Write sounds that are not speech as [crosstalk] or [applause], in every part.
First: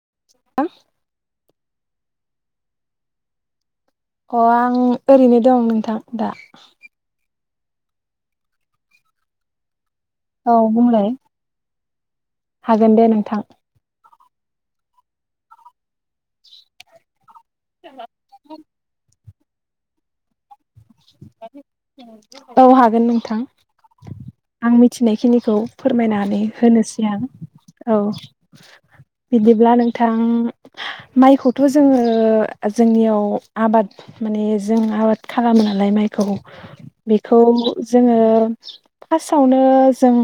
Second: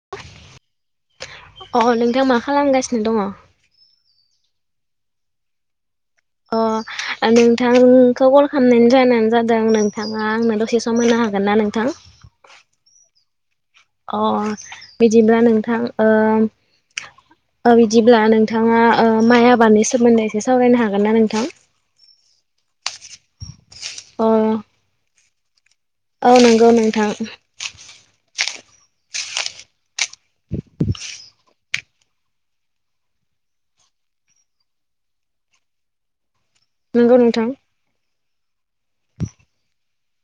[inaudible] अ नोंथां मा खालामगासिनो दङ? अ आं ओरैनो दं नोंथां। दा। अ नोंथांखौ कल खालामनायनि जाहोनानो जादों नों थाङा औ आंनो द'से सम बुंलाय। होनो हागोन ना नोंथां? हागोन दे नोंथां अ बिदिब्ला नोंथां ओ ओ बिदिब्ला नोंथाङा ओ माइ आबादनि सोमोन्दै एसे सावरायनो हा [unintelligible] औ हागोन नोंथां अ आं मिथिनायखिनिखौ औ फोरमायनानै नंगौ होनोसै नोंथां आं औ बिदिब्ला नों थां माइखौ थ' जोङो जोंनियाव आबाद माने जों आबाद खालामो नालाय माइखौ नंगौ बेखौ नोंथां जोङो फार्स्टआवनो जों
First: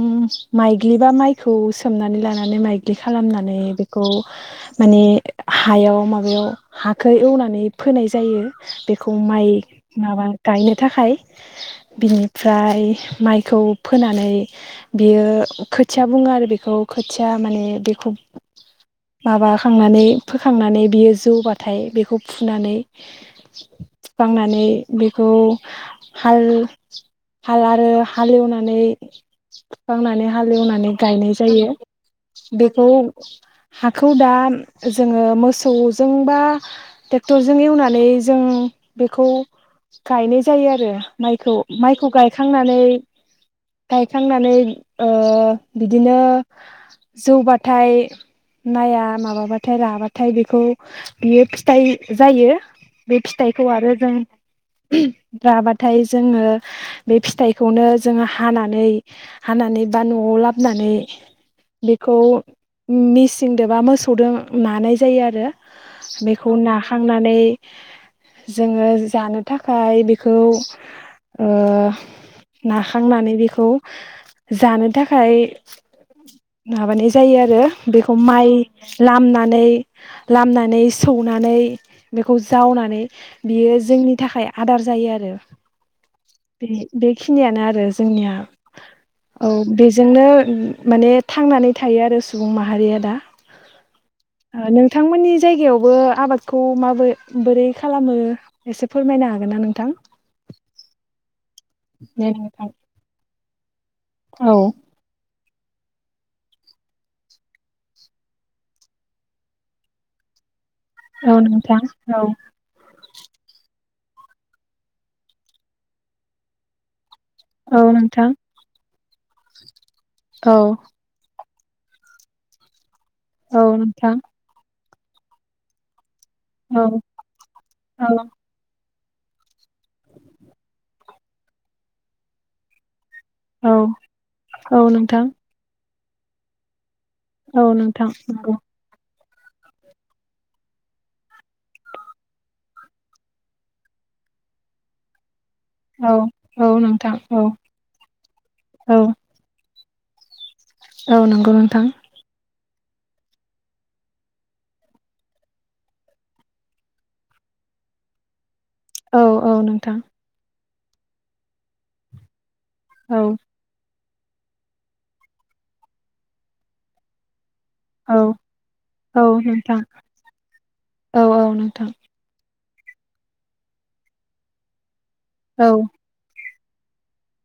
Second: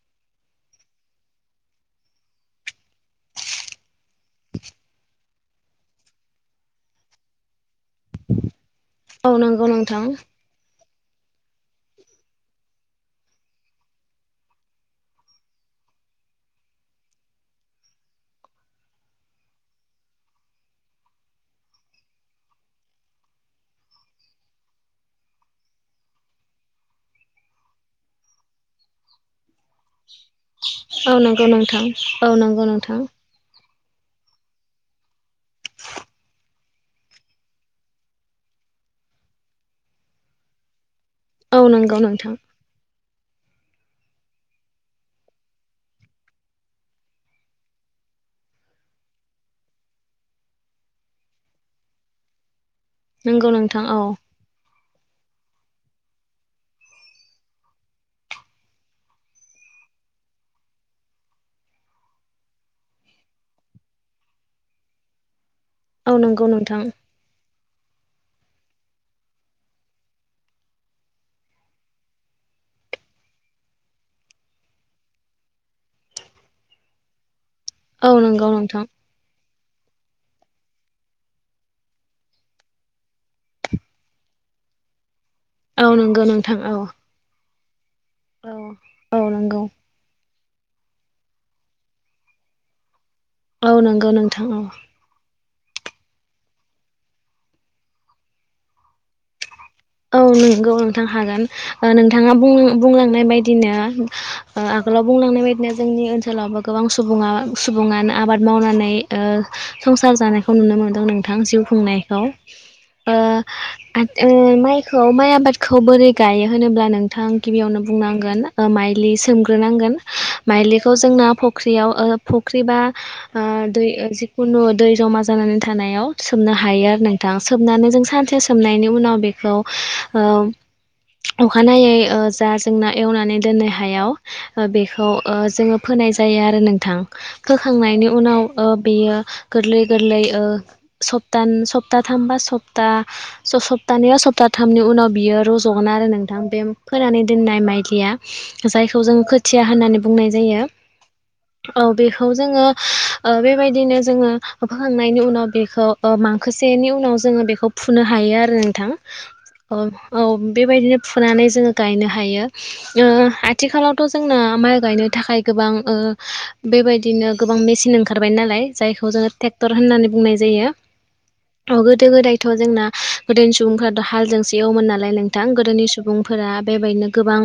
माइग्लिबा माइखौ सोमनानै लानानै माइग्लि खालाम नानै बेखौ माने हायाव माबायाव हाखौ एवनानै फोनाय जायो बेखौ औ माइ नंगौ नोंथां माबा गायनो थाखाय बिनिफ्राय माइखौ फोनानै बियो खोथिया बुङो आरो बेखौ खोथिया माने बेखौ माबाखांनानै फोखांनानै बियो जौबाथाय बेखौ फुनानै फुखांनानै बेखौ हाल हाल आरो हालेवनानै फुखांनानै हालेवनानै औ गायनाय नंगौ जायो। नोंथां औ नंगौ बेखौ नोंथां हाखौ दा जोङो मोसौजों बा ट्रेक्टरजों एवनानै जों बेखौ गायनाय जायो आरो औ नंगौ माइखौ-माइखौ नोंथां गायखांनानै गायखांनानै ओ बिदिनो जौबाथाय माया माबाबाथाय राबाथाय बेखौ बियो फिथाइ जायो। बे नंगौ फिथाइखौ नोंथां आरो औ जों राबाथाय जोङो बे फिथाइखौनो जोङो हानानै-हानानै बा न'आव लाबनानै बेखौ मिसिनदो बा मोसौदों नानाय जायो आरो। औ नंगौ बेखौ नोंथां नाखांनानै जोङो जानो थाखाय बेखौ ओ‌‌ नाखांनानै बेखौ जानो थाखाय नाबानाय जायो आरो औ बेखौ माइ नंगौ नोंथां लामनानै लामनानै सौनानै बेखौ जावनानै बियो जोंनि थाखाय आदार जायो आरो औ नंगौ नोंथां बे औ बेखिनियानो आरो जोंनिया औ औ बेजोंनो माने थांनानै थायो आरो सुबुं माहारिया दा । औ नंगौ नोंथां औ। जायगायावबो आबादखौ माबै बोरै खालामो एसे फोरमायनो हागोन ना नों औ नंगौ नोंथां हागोन दे नोंथाङा बुं नोंथां बुंलांनाय बायदिनो औ आगोलाव बुंलांनाय बायदि दिनो जोंनि ओनसोलावबो गोबां सुबुं सुबुङानो आबाद मावनानै ओ संसार जानाय खौ नुनो मोनदों नोंथां औ जिउ खुंनायखौ औ ओ‌ आं माइ खौ माइ आबादखौ बोरै गायो होनोब्ला नोंथां गिबियावनो औ नोंथां बुंनांगोन माइली सोमग्रोनांगोन औ माइलिखौ जोंना फख्रियाव ओ फख्रिबा ओ औ दै नोंथां जिखुनु दै जमा जानानै थानायाव सोमनो औ हायो आरो नोंथां सोमनानै जों औ सानसे सोमनायनि उनाव बेखौ ओ अखानायै ओ जा जोंना एवनानै दोननो औ हायाव औ बेखौ नोंथां ओ जोङो फोनाय जायो आरो नोंथां । औ होखांनायनि नोंथां उनाव नंगौ ओ बेयो। गोरलै गोरलै ओ स्तप्था सप्ताथामबा सप्ता सप्तानैआव सप्ता थामनि उनाव बियो रज जगोन आरो औ नोंथां बे औ नोंथां फोनानै औ दनाय माइलीया औ जायखौ जों खोथिया होन्नानै बुंनाय जायो औ नंगौ औ नोंथां बेखौ जोङो ओ बेबायदिनो जोङो फोखांनायनि उनाव बेखौ माखोसेनि उनाव जोङो बेखौ फुनो हायो आरो नोंथां औ औ नोंथां औ बेबायदिनो फुनानै जोङो गायनो हायो। ओ औ आथिखालावथ' जोंना माइ गायनो थाखाय गोबां ओ बेबायदिनो गोबां मेसिन औ ओंखारबाय नालाय जायखौ औ जोङो ट्रेक्टर नोंथां होननानै बुंनाय जायो। औ औ नोंथां गोदो गोदायथ' जोंना गोदोनि सुबुंफोराथ' हालजोंसो एवोमोन नालाय नोंथां औ गोदोनि सुबुंफोरा बेबायदिनो गोबां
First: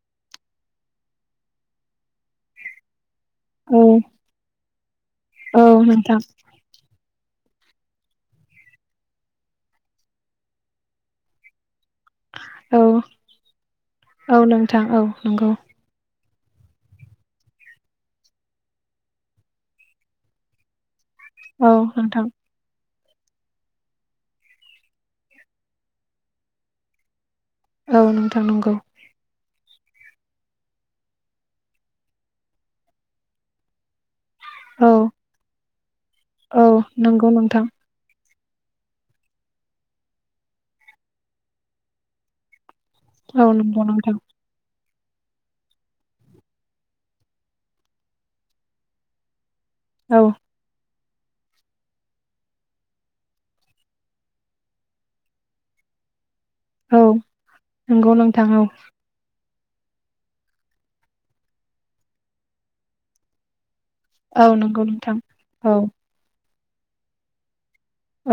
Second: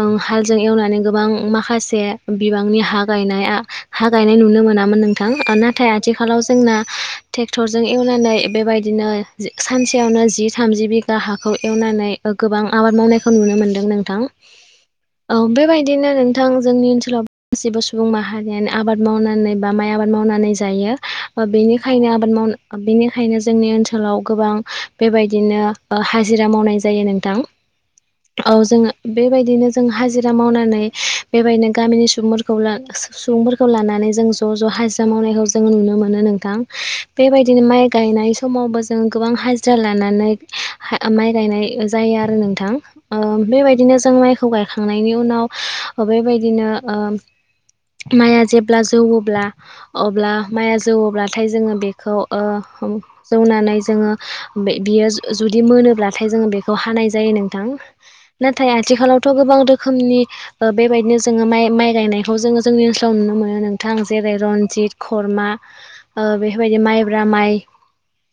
ओ हालजों एवनानै गोबां माखासे बिबांनि हा गायनाय औ हा गायनाय नुनो मोनामोन नोंथां औ नाथाय नोंथां आथिखालाव जोंना ट्रेक्टरजों एवनानै बेबायदिनो सानसेयावनो जि थामजि बिघा हाखौ एवनानै गोबां औ आबाद मावनायखौ नुनो मोनदों नोंथां औ नोंथां औ नंगौ बेबायदिनो नों थां जोंनि ओनसोलाव गासिबो सुबुं माहारियानो आबाद मावनानै बा माइ आबाद मावनानै जायो। औ बेनिखायनो नोंथां आबाद मावनो बेनिखायनो जोंनि ओनसोलाव गोबां बेबायदिनो हाजिरा मावनाय जायो नोंथां। औ नोंथां औ नंगौ जोङो बेबायदिनो जों हाजिरा मावनानै बेबायदिनो गामिनि सुबुंफोरखौ सुबुंफोरखौ लानानै जों ज' ज' औ हाजिरा मावनायखौ जों नुनो मोनो नोंथां औ नंगौ बेबायदिनो नोंथां माइ गायनाय समावबो जों गोबां हाजिरा लानानै माइ गायनाय जायो आरो नोंथां । औ ओ नंगौ बेबायदिनो जों नोंथां माइखौ गाय खांनायनि उनाव बेबायदिनो ओ माइआ जेब्ला जौवोल्बा औ अब्ला माइआ जोवोल्बाथाइ जोङो बेखौ ओ जौनानै जोङो बे बियो जुदि मोनोब्लाथाय जोङो बेखौ औ हानाय जायो नोंथां नंगौ नोंथां औ नाथाय आथिखालावथ' गोबां रोखोमनि ओ बेबायदिनो जोङो माइ माइ गायनायखौ जोङो जोंनि ओनसोलाव नुनो मोनो नों थां जेरै औ नंगौ रनजित, नोंथां खर्मा औ ओ बेफोरबायदि माइब्रा माइ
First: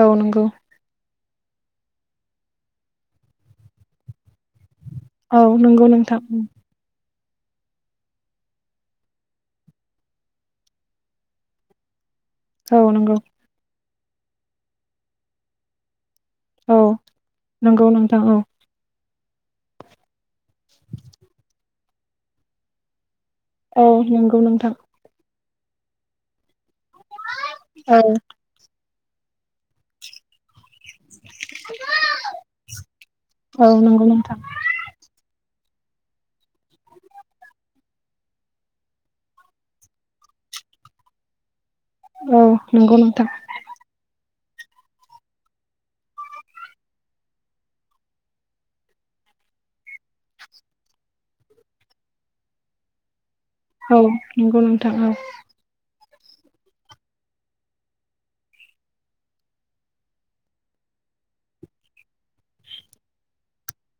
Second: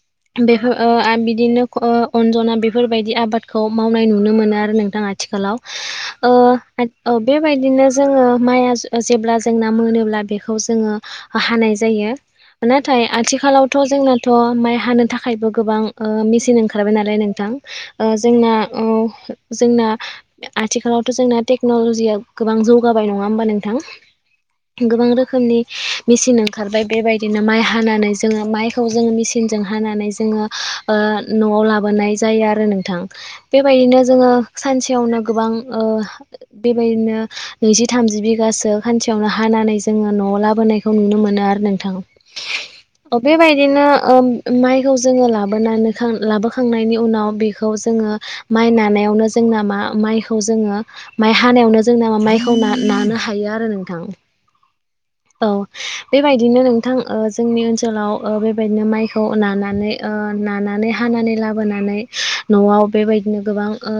औ नंगौ बेफो ओ आ बिदिनो ख' अनजना बेफोरबायदि आबादखौ मावनाय नुनो मोनो आरो नों थां औ आथिखालाव नंगौ नोंथां ओ ओ बेबायदिनो जोङो माइआ जेब्ला जोंना मोनोब्ला बेखौ जोङो हानाय जायो। औ नाथाय नंगौ आथिखालावथ' जोंनाथ' माइ हानो थाखायबो गोबां ओ मिसिन ओं खारबाय औ नालाय नोंथां नंगौ ओ नोंथां औ जोंना ओ जोंना आथिखालावथ' जोंना टेक्न'लजिया गोबां जौगाबाय नङा नङा होमबा नोंथां औ नंगौ नोंथां गोबां रोखोमनि मिसिन ओंखार खारबाय बेबायदिनो माइ औ हानानै जोङो माइखौ जोङो मिसिनजों हानानै जोङो ओ न'आव लाबोनाय जायो आरो नोंथां औ बेबायदिनो नंगौ जोङो नोंथां सानसेयावनो गोबां ओ बेबायदिनो नैजि थामजि बिगासो खानसेयावनो हानानै जोङो न'आव लाबो नायखौ नुनो मोनो आरो नों थां औ नंगौ अ नोंथां बेबायदिनो ओम माइखौ जोङो लाबोनानो खां लाबोखांनायनि उनाव बिखौ जोङो माइ नानायावनो जोंना मा माइखौ जोङो माइ हानायावनो जोंना माइखौ ना नानो हा हायो आरो औ नोंथां नंगौ नोंथां औ। बेबायदिनो नोंथां ओ जोंनि ओनसोलाव ओ बेबायदिनो माइखौ नानानै ओ नाना नानै हानानै लाबोनानै न'आव बेबायदिनो गोबां ओ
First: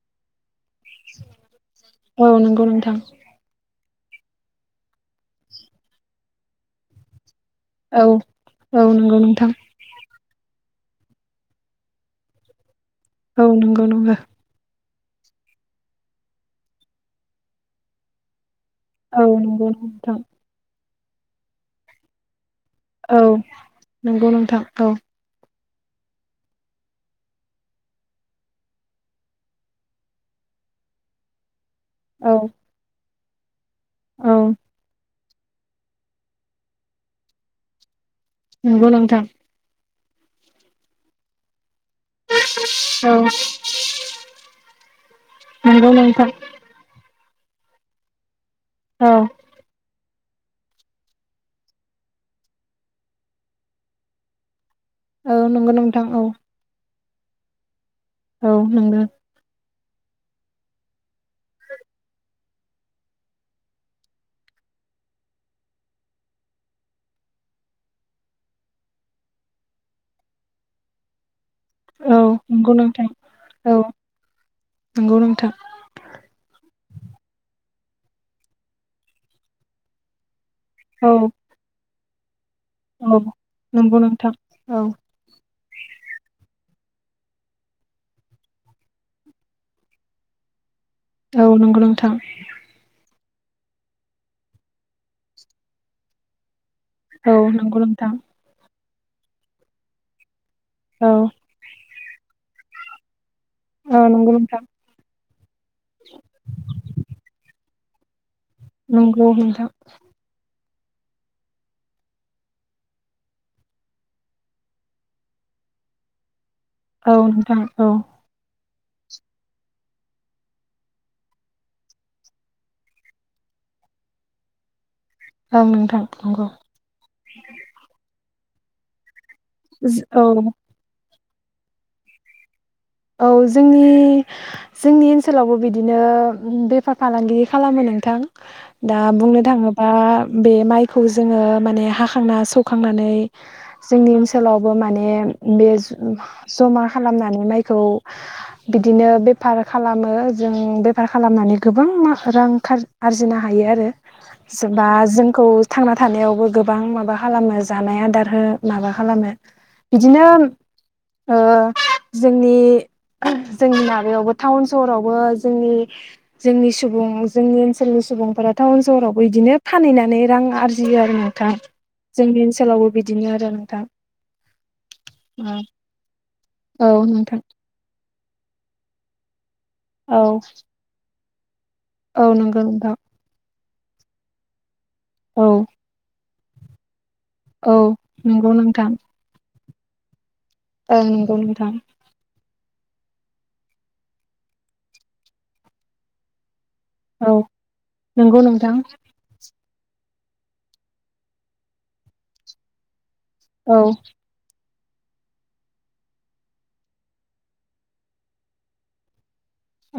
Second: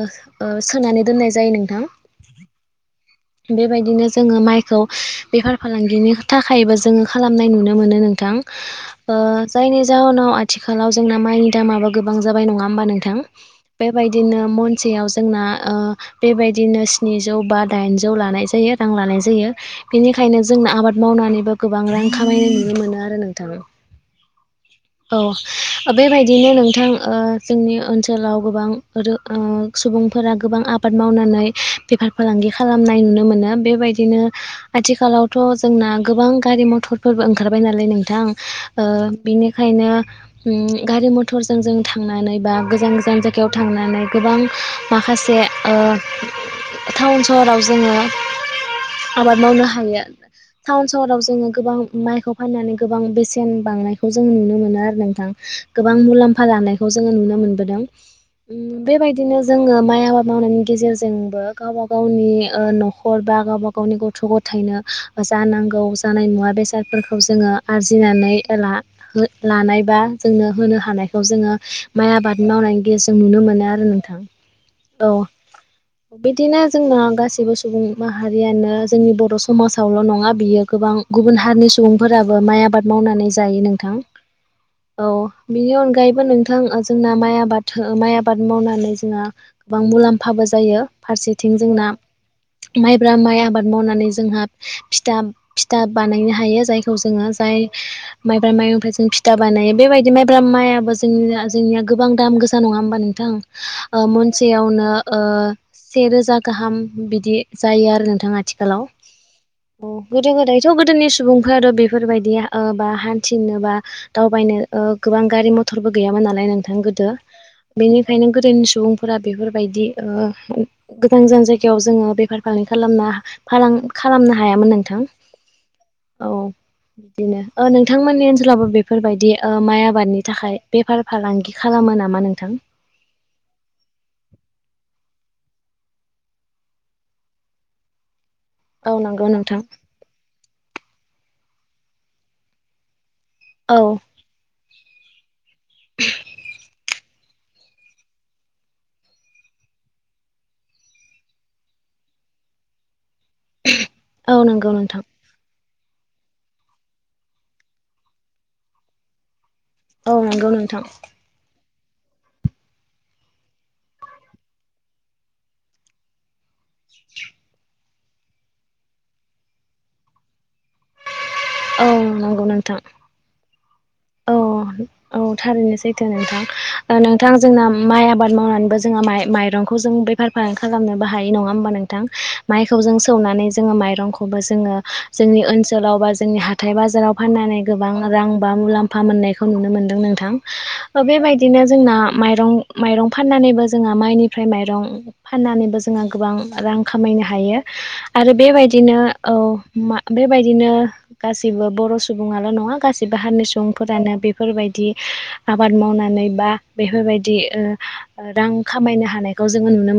ओ सोनानै दोननाय जायो नोंथां। औ नंगौ नोंथां बेबायदिनो जोङो माइखौ बेफार फालांगिनि थाखायबो जोङो खालाम नाय नुनो मोनो औ नोंथां औ ओ नंगौ नोंथां जायनि जाहोनाव आथिखालाव जोंना माइनि दामाबो गोबां जाबाय नङा होमबा नोंथां औ नंगौ नंगौ बेबायदिनो मन सेयाव जोंना ओ बेबायदिनो स्निजौ बा दाइनजौ लानाय जायो। रां लानाय औ जायो नंगौ नोंथां बिनिखायनो जोंना आबाद मावनानैबो गोबां रां खामायनो [unintelligible] औ नोंगौ नोंथां औ। ओ बेबायदिनो नोंथां ओ जोंनि ओनसोलाव गोबां रो ओ सुबुंफोरा गोबां आबाद मावनानै बेफार औ फालांगि खालामनाय नुनो मोनो बेबायदिनो औ आथिखालाव थ' जोंना गोबां गारि मथरफोरबो ओंखारबाय नालाय नोंथां ओ नंगौ नोंथां बिनिखायनो उम गारि मथरजों जों था थांनानै बा गोजान औ गोजान जायगायाव थांनानै गोबां माखासे ओ नंगौ नोंथां टाउन सहराव जोङो औ आबाद मावनो हायो टाउन सहराव जोङो गोबां माइखौ फाननानै गोबां बेसेन बांनायखौ जों नुनो मोनो आरो नोंथां औ नंगौ गोबां नोंथां औ मुलाम्फा लानायखौ जोङो नुनो मोनबोदों औ उ नंगौ बेबायदिनो जोङो माइ आबाद मावनायनि गेजेरजोंबो गावबाव गावनि ओ न'खर बा गावबा गावनि गथ' गथायनो ओ जानांगौ जानाय मुवा बेसाद फोरखौ जोङो आरजिनानै ला ओ लानाय बा जोंनो होनो हानायखौ जोङो माइ औ आबाद नंगौ मावनायनि नोंथां गेजेरजों नुनो मोनो औ आरो नोंथां औ। नंगौ नोंथां बिदिनो जोंना गाससिबो सुबुं माहारियानो जोंनि बर' समाजावल' नङा बियो गोबां औ गुबुन हारिनि सुबुंफोराबो माइ आ बाद औ मावनानै जायो नोंथां औ बिनि अनगायैबो नोंथां ओ जोंना माइ आबाद माइ आबाद मावनानै जोंहा गोबां मुलाम्फाबो जायो फारसे औ थिं नंगौ जोंना नोंथां माइब्रा माइ आबाद मावनानै जोंहा फिथा फिथा बानायनो हायो जाय खौ जोङो औ जाय नंगौ नोंथां माइब्रा माइनिफाय जों फिथा बानायो बेबायदि माइ बा माइाबो औ जोंनि जोंनिया गोबां दाम गोसा नङा होमबा नोंथां। ओ औ नंगौ नोंथां मनसेयावनो ओ सेेरोजा गाहाम बिदि जायो आरो नोंथां आथिखालाव नंगौ नोंथां गोदो गोदाय थ' गोदोनि सुबुंफोराथ' बेफोरबायदि ओ बा हान्थिनो बा दावबायनो ओ गोबां गारि म थरबो गैयामोन नालाय नों थां गोदो औ नोंथां औ बेनिखायनो गोदोनि सुबुंफोरा बेफोरबायदि ओ गोजान गोजान जायगायाव जोङो बेफार फालांगि खालामा फालां खालाम-खालामनो हायामोन नोंथां। नोंथां औ नंगौ बिदिनो ओ नोंथांमोननि ओनसोलावबो बेफोरबायदि ओ माइ आबादनि औ थाखाय बेफार फालांगि खालामो नामा नोंथां औ जोंनि जोंनि ओनसोलावबो बिदिनो बेफार फालांगिरि खालामो नोंथां। औ दा नंगौ बुंनो नोंथां। थाङोबा बे माइखौ जोङो माने हाखांना सौखांनानै औ जोंनि ओनसोलावबो माने बे ज जमा खालामनानै माइ खौ बिदिनो बेफार खालामो जों बेफार खालामनानै गोबां माख रां आरजिनो हायो आरो औ नंगौ जेबा नोंथां। जोंखौ थांना थानायावबो गोबां माबा खालामो जानाय आदार हो माबा खालामो औ बिदिनो नंगौ नोंथां। ओ जोंनि जोंनि माबायावबो टाउन सहरावबो जोंनि जोंनि सुबुं जोंनि ओनसोलनि सु सुबुंफोरा टाउन सहरावबो बिदिनो फानहैनानै रां आरजियो आरो ना थां औ जोंनि नंगौ नोंथां। ओनसोलावबो बिदिनो आरो नोंथां। औ औ थारैनो सैथो नोंथां नोंथां जोंना मा माइ आबाद मावनानैबो जोङो माइ-माइरंखौ जों बेफार औ फालां खालामनो हायो नङा होनोमबा नों थां औ नंगौ माइखौ जों नोंथां सौनानै जों माइबो जोङो जोंनि औ ओनोलाव बा जोंनि हाथाय बाजाराव फाननानै औ गोबां रां बा नंगौ मुलाम‌ नोंथां नाय नुनो मोनदों नोंथां। ओ ओं नंगौ बेबायदिनो नोंथां जोंना माइरं‌ ‌‌ माइरं फाननानैबो जोंहा माइनिफ्राय माइरं फाननानैबो जोंहा गोबां रां खामायनो औ हायो आरो नंगौ नोंथां बेबायदिनो औ‌ मा बेबायदिनो गासिबो बर' सुबुङाल' नङा गासिबो हारनि सु औ फोरानो बेफोरबायदि आबाद मावनानै बा बेफोरबायदि ओ ओ रां खामायनो हानाय।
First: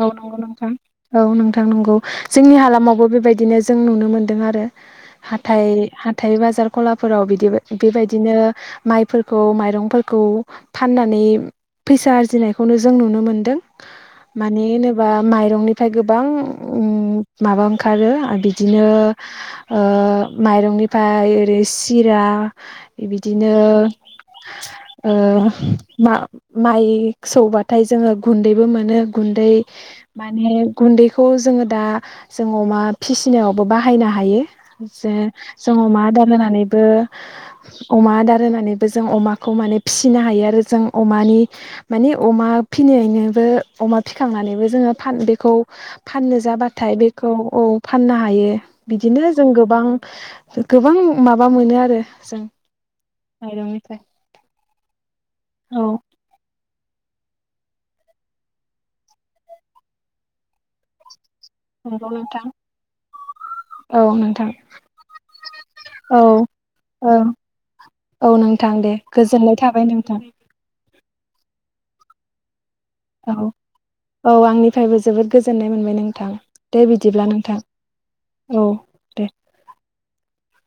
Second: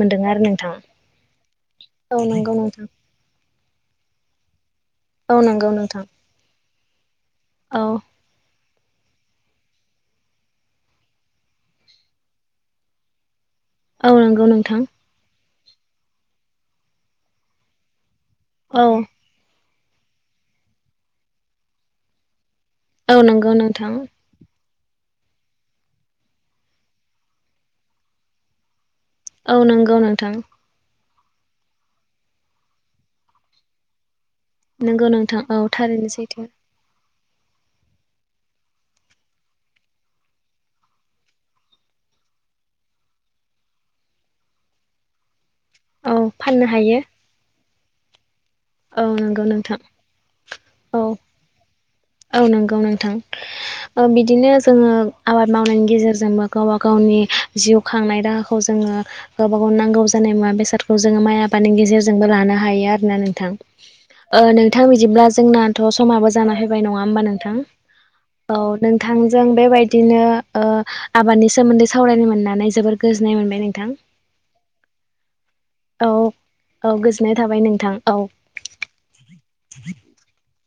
औ नंगौ नोंथां औ नोंथां नंगौ औ नंगौ जोंनि नोंथां हालामावबो बेबायदिनो जों नुनो मोनदों आरो। औ नंगौ हाथाइ नोंथां। हाथाइ बाजार गलाफोराव बिदि औ बेबायदिनो माइफोरखौ माइरंफोरखौ फाननानै। फैसा आरजिनायखौनो जों नुनो मोन्दों। औ नंगौ मानि नोंथां होनोबा माइरंनिफ्राय गोबां माबा ओंखारो‌ आ औ बिदिनो औ ओ माइरंनिफ्राय ओरै सिरा‌ नंगौ बिदिनो नोंथां ओ मा माइ सौबाथाय जोङो गुन्दैबो मोनो गुन्दै औ नंगौ नोंथां माने गुन्दै खौ जोङो दा जों अमा फिसिनायावबो बाहायनो हायो। नंगौ जे नोंथां औ जों अमा थारैनो आदार सैथो होनानैबो‌ [inaudible] अमा आदार होनानैबो जों अमाखौ माने फिसिनो हायो आरो जों अमानि माने अमा फिनैनोबो‌ अमा फिखांनानैबो जोङो फान बेखौ औ फाननो जाबाथाय हायो बेखौ औ फाननो हायो। औ बिदिनो नंगौ जों नोंथां गोबां गोबां औ माबा मोनो आरो जों औ नंगौ नोंथां माइरंनिफ्राय ओ बिदिनो जोङो आबाद मावनायनि औ गेजेरजोंबो गावबा गावनि जिउ खांनाय राहाखौ जोङो गावबा गाव नांगौ जानाय मुवा बेसादखौ जोङो माइ आ बादनि नंगौ गेजेरजोंबो नोंथां लानो हायो आरोना नोंथां। ओ नोंथां बिदिब्ला जोंनाथ' औ समाबो जाना हो बाय नङा औ होमबा नोंथां औ नोंथां दे नोंथांजों गोजोननाय थाबाय नोंथां बेबायदिनो ओ आबादनि सोमोन्दै सावरायनो मोननानै जोबोर गोजोननाय औ मोनबाय नोंथां। औ आंनिफ्रायबो जोबोद गोजोननाय मोनबाय औ नोंथां दे औ बिदिब्ला गोजोननाय नोंथां। थाबाय औ दे। [inaudible]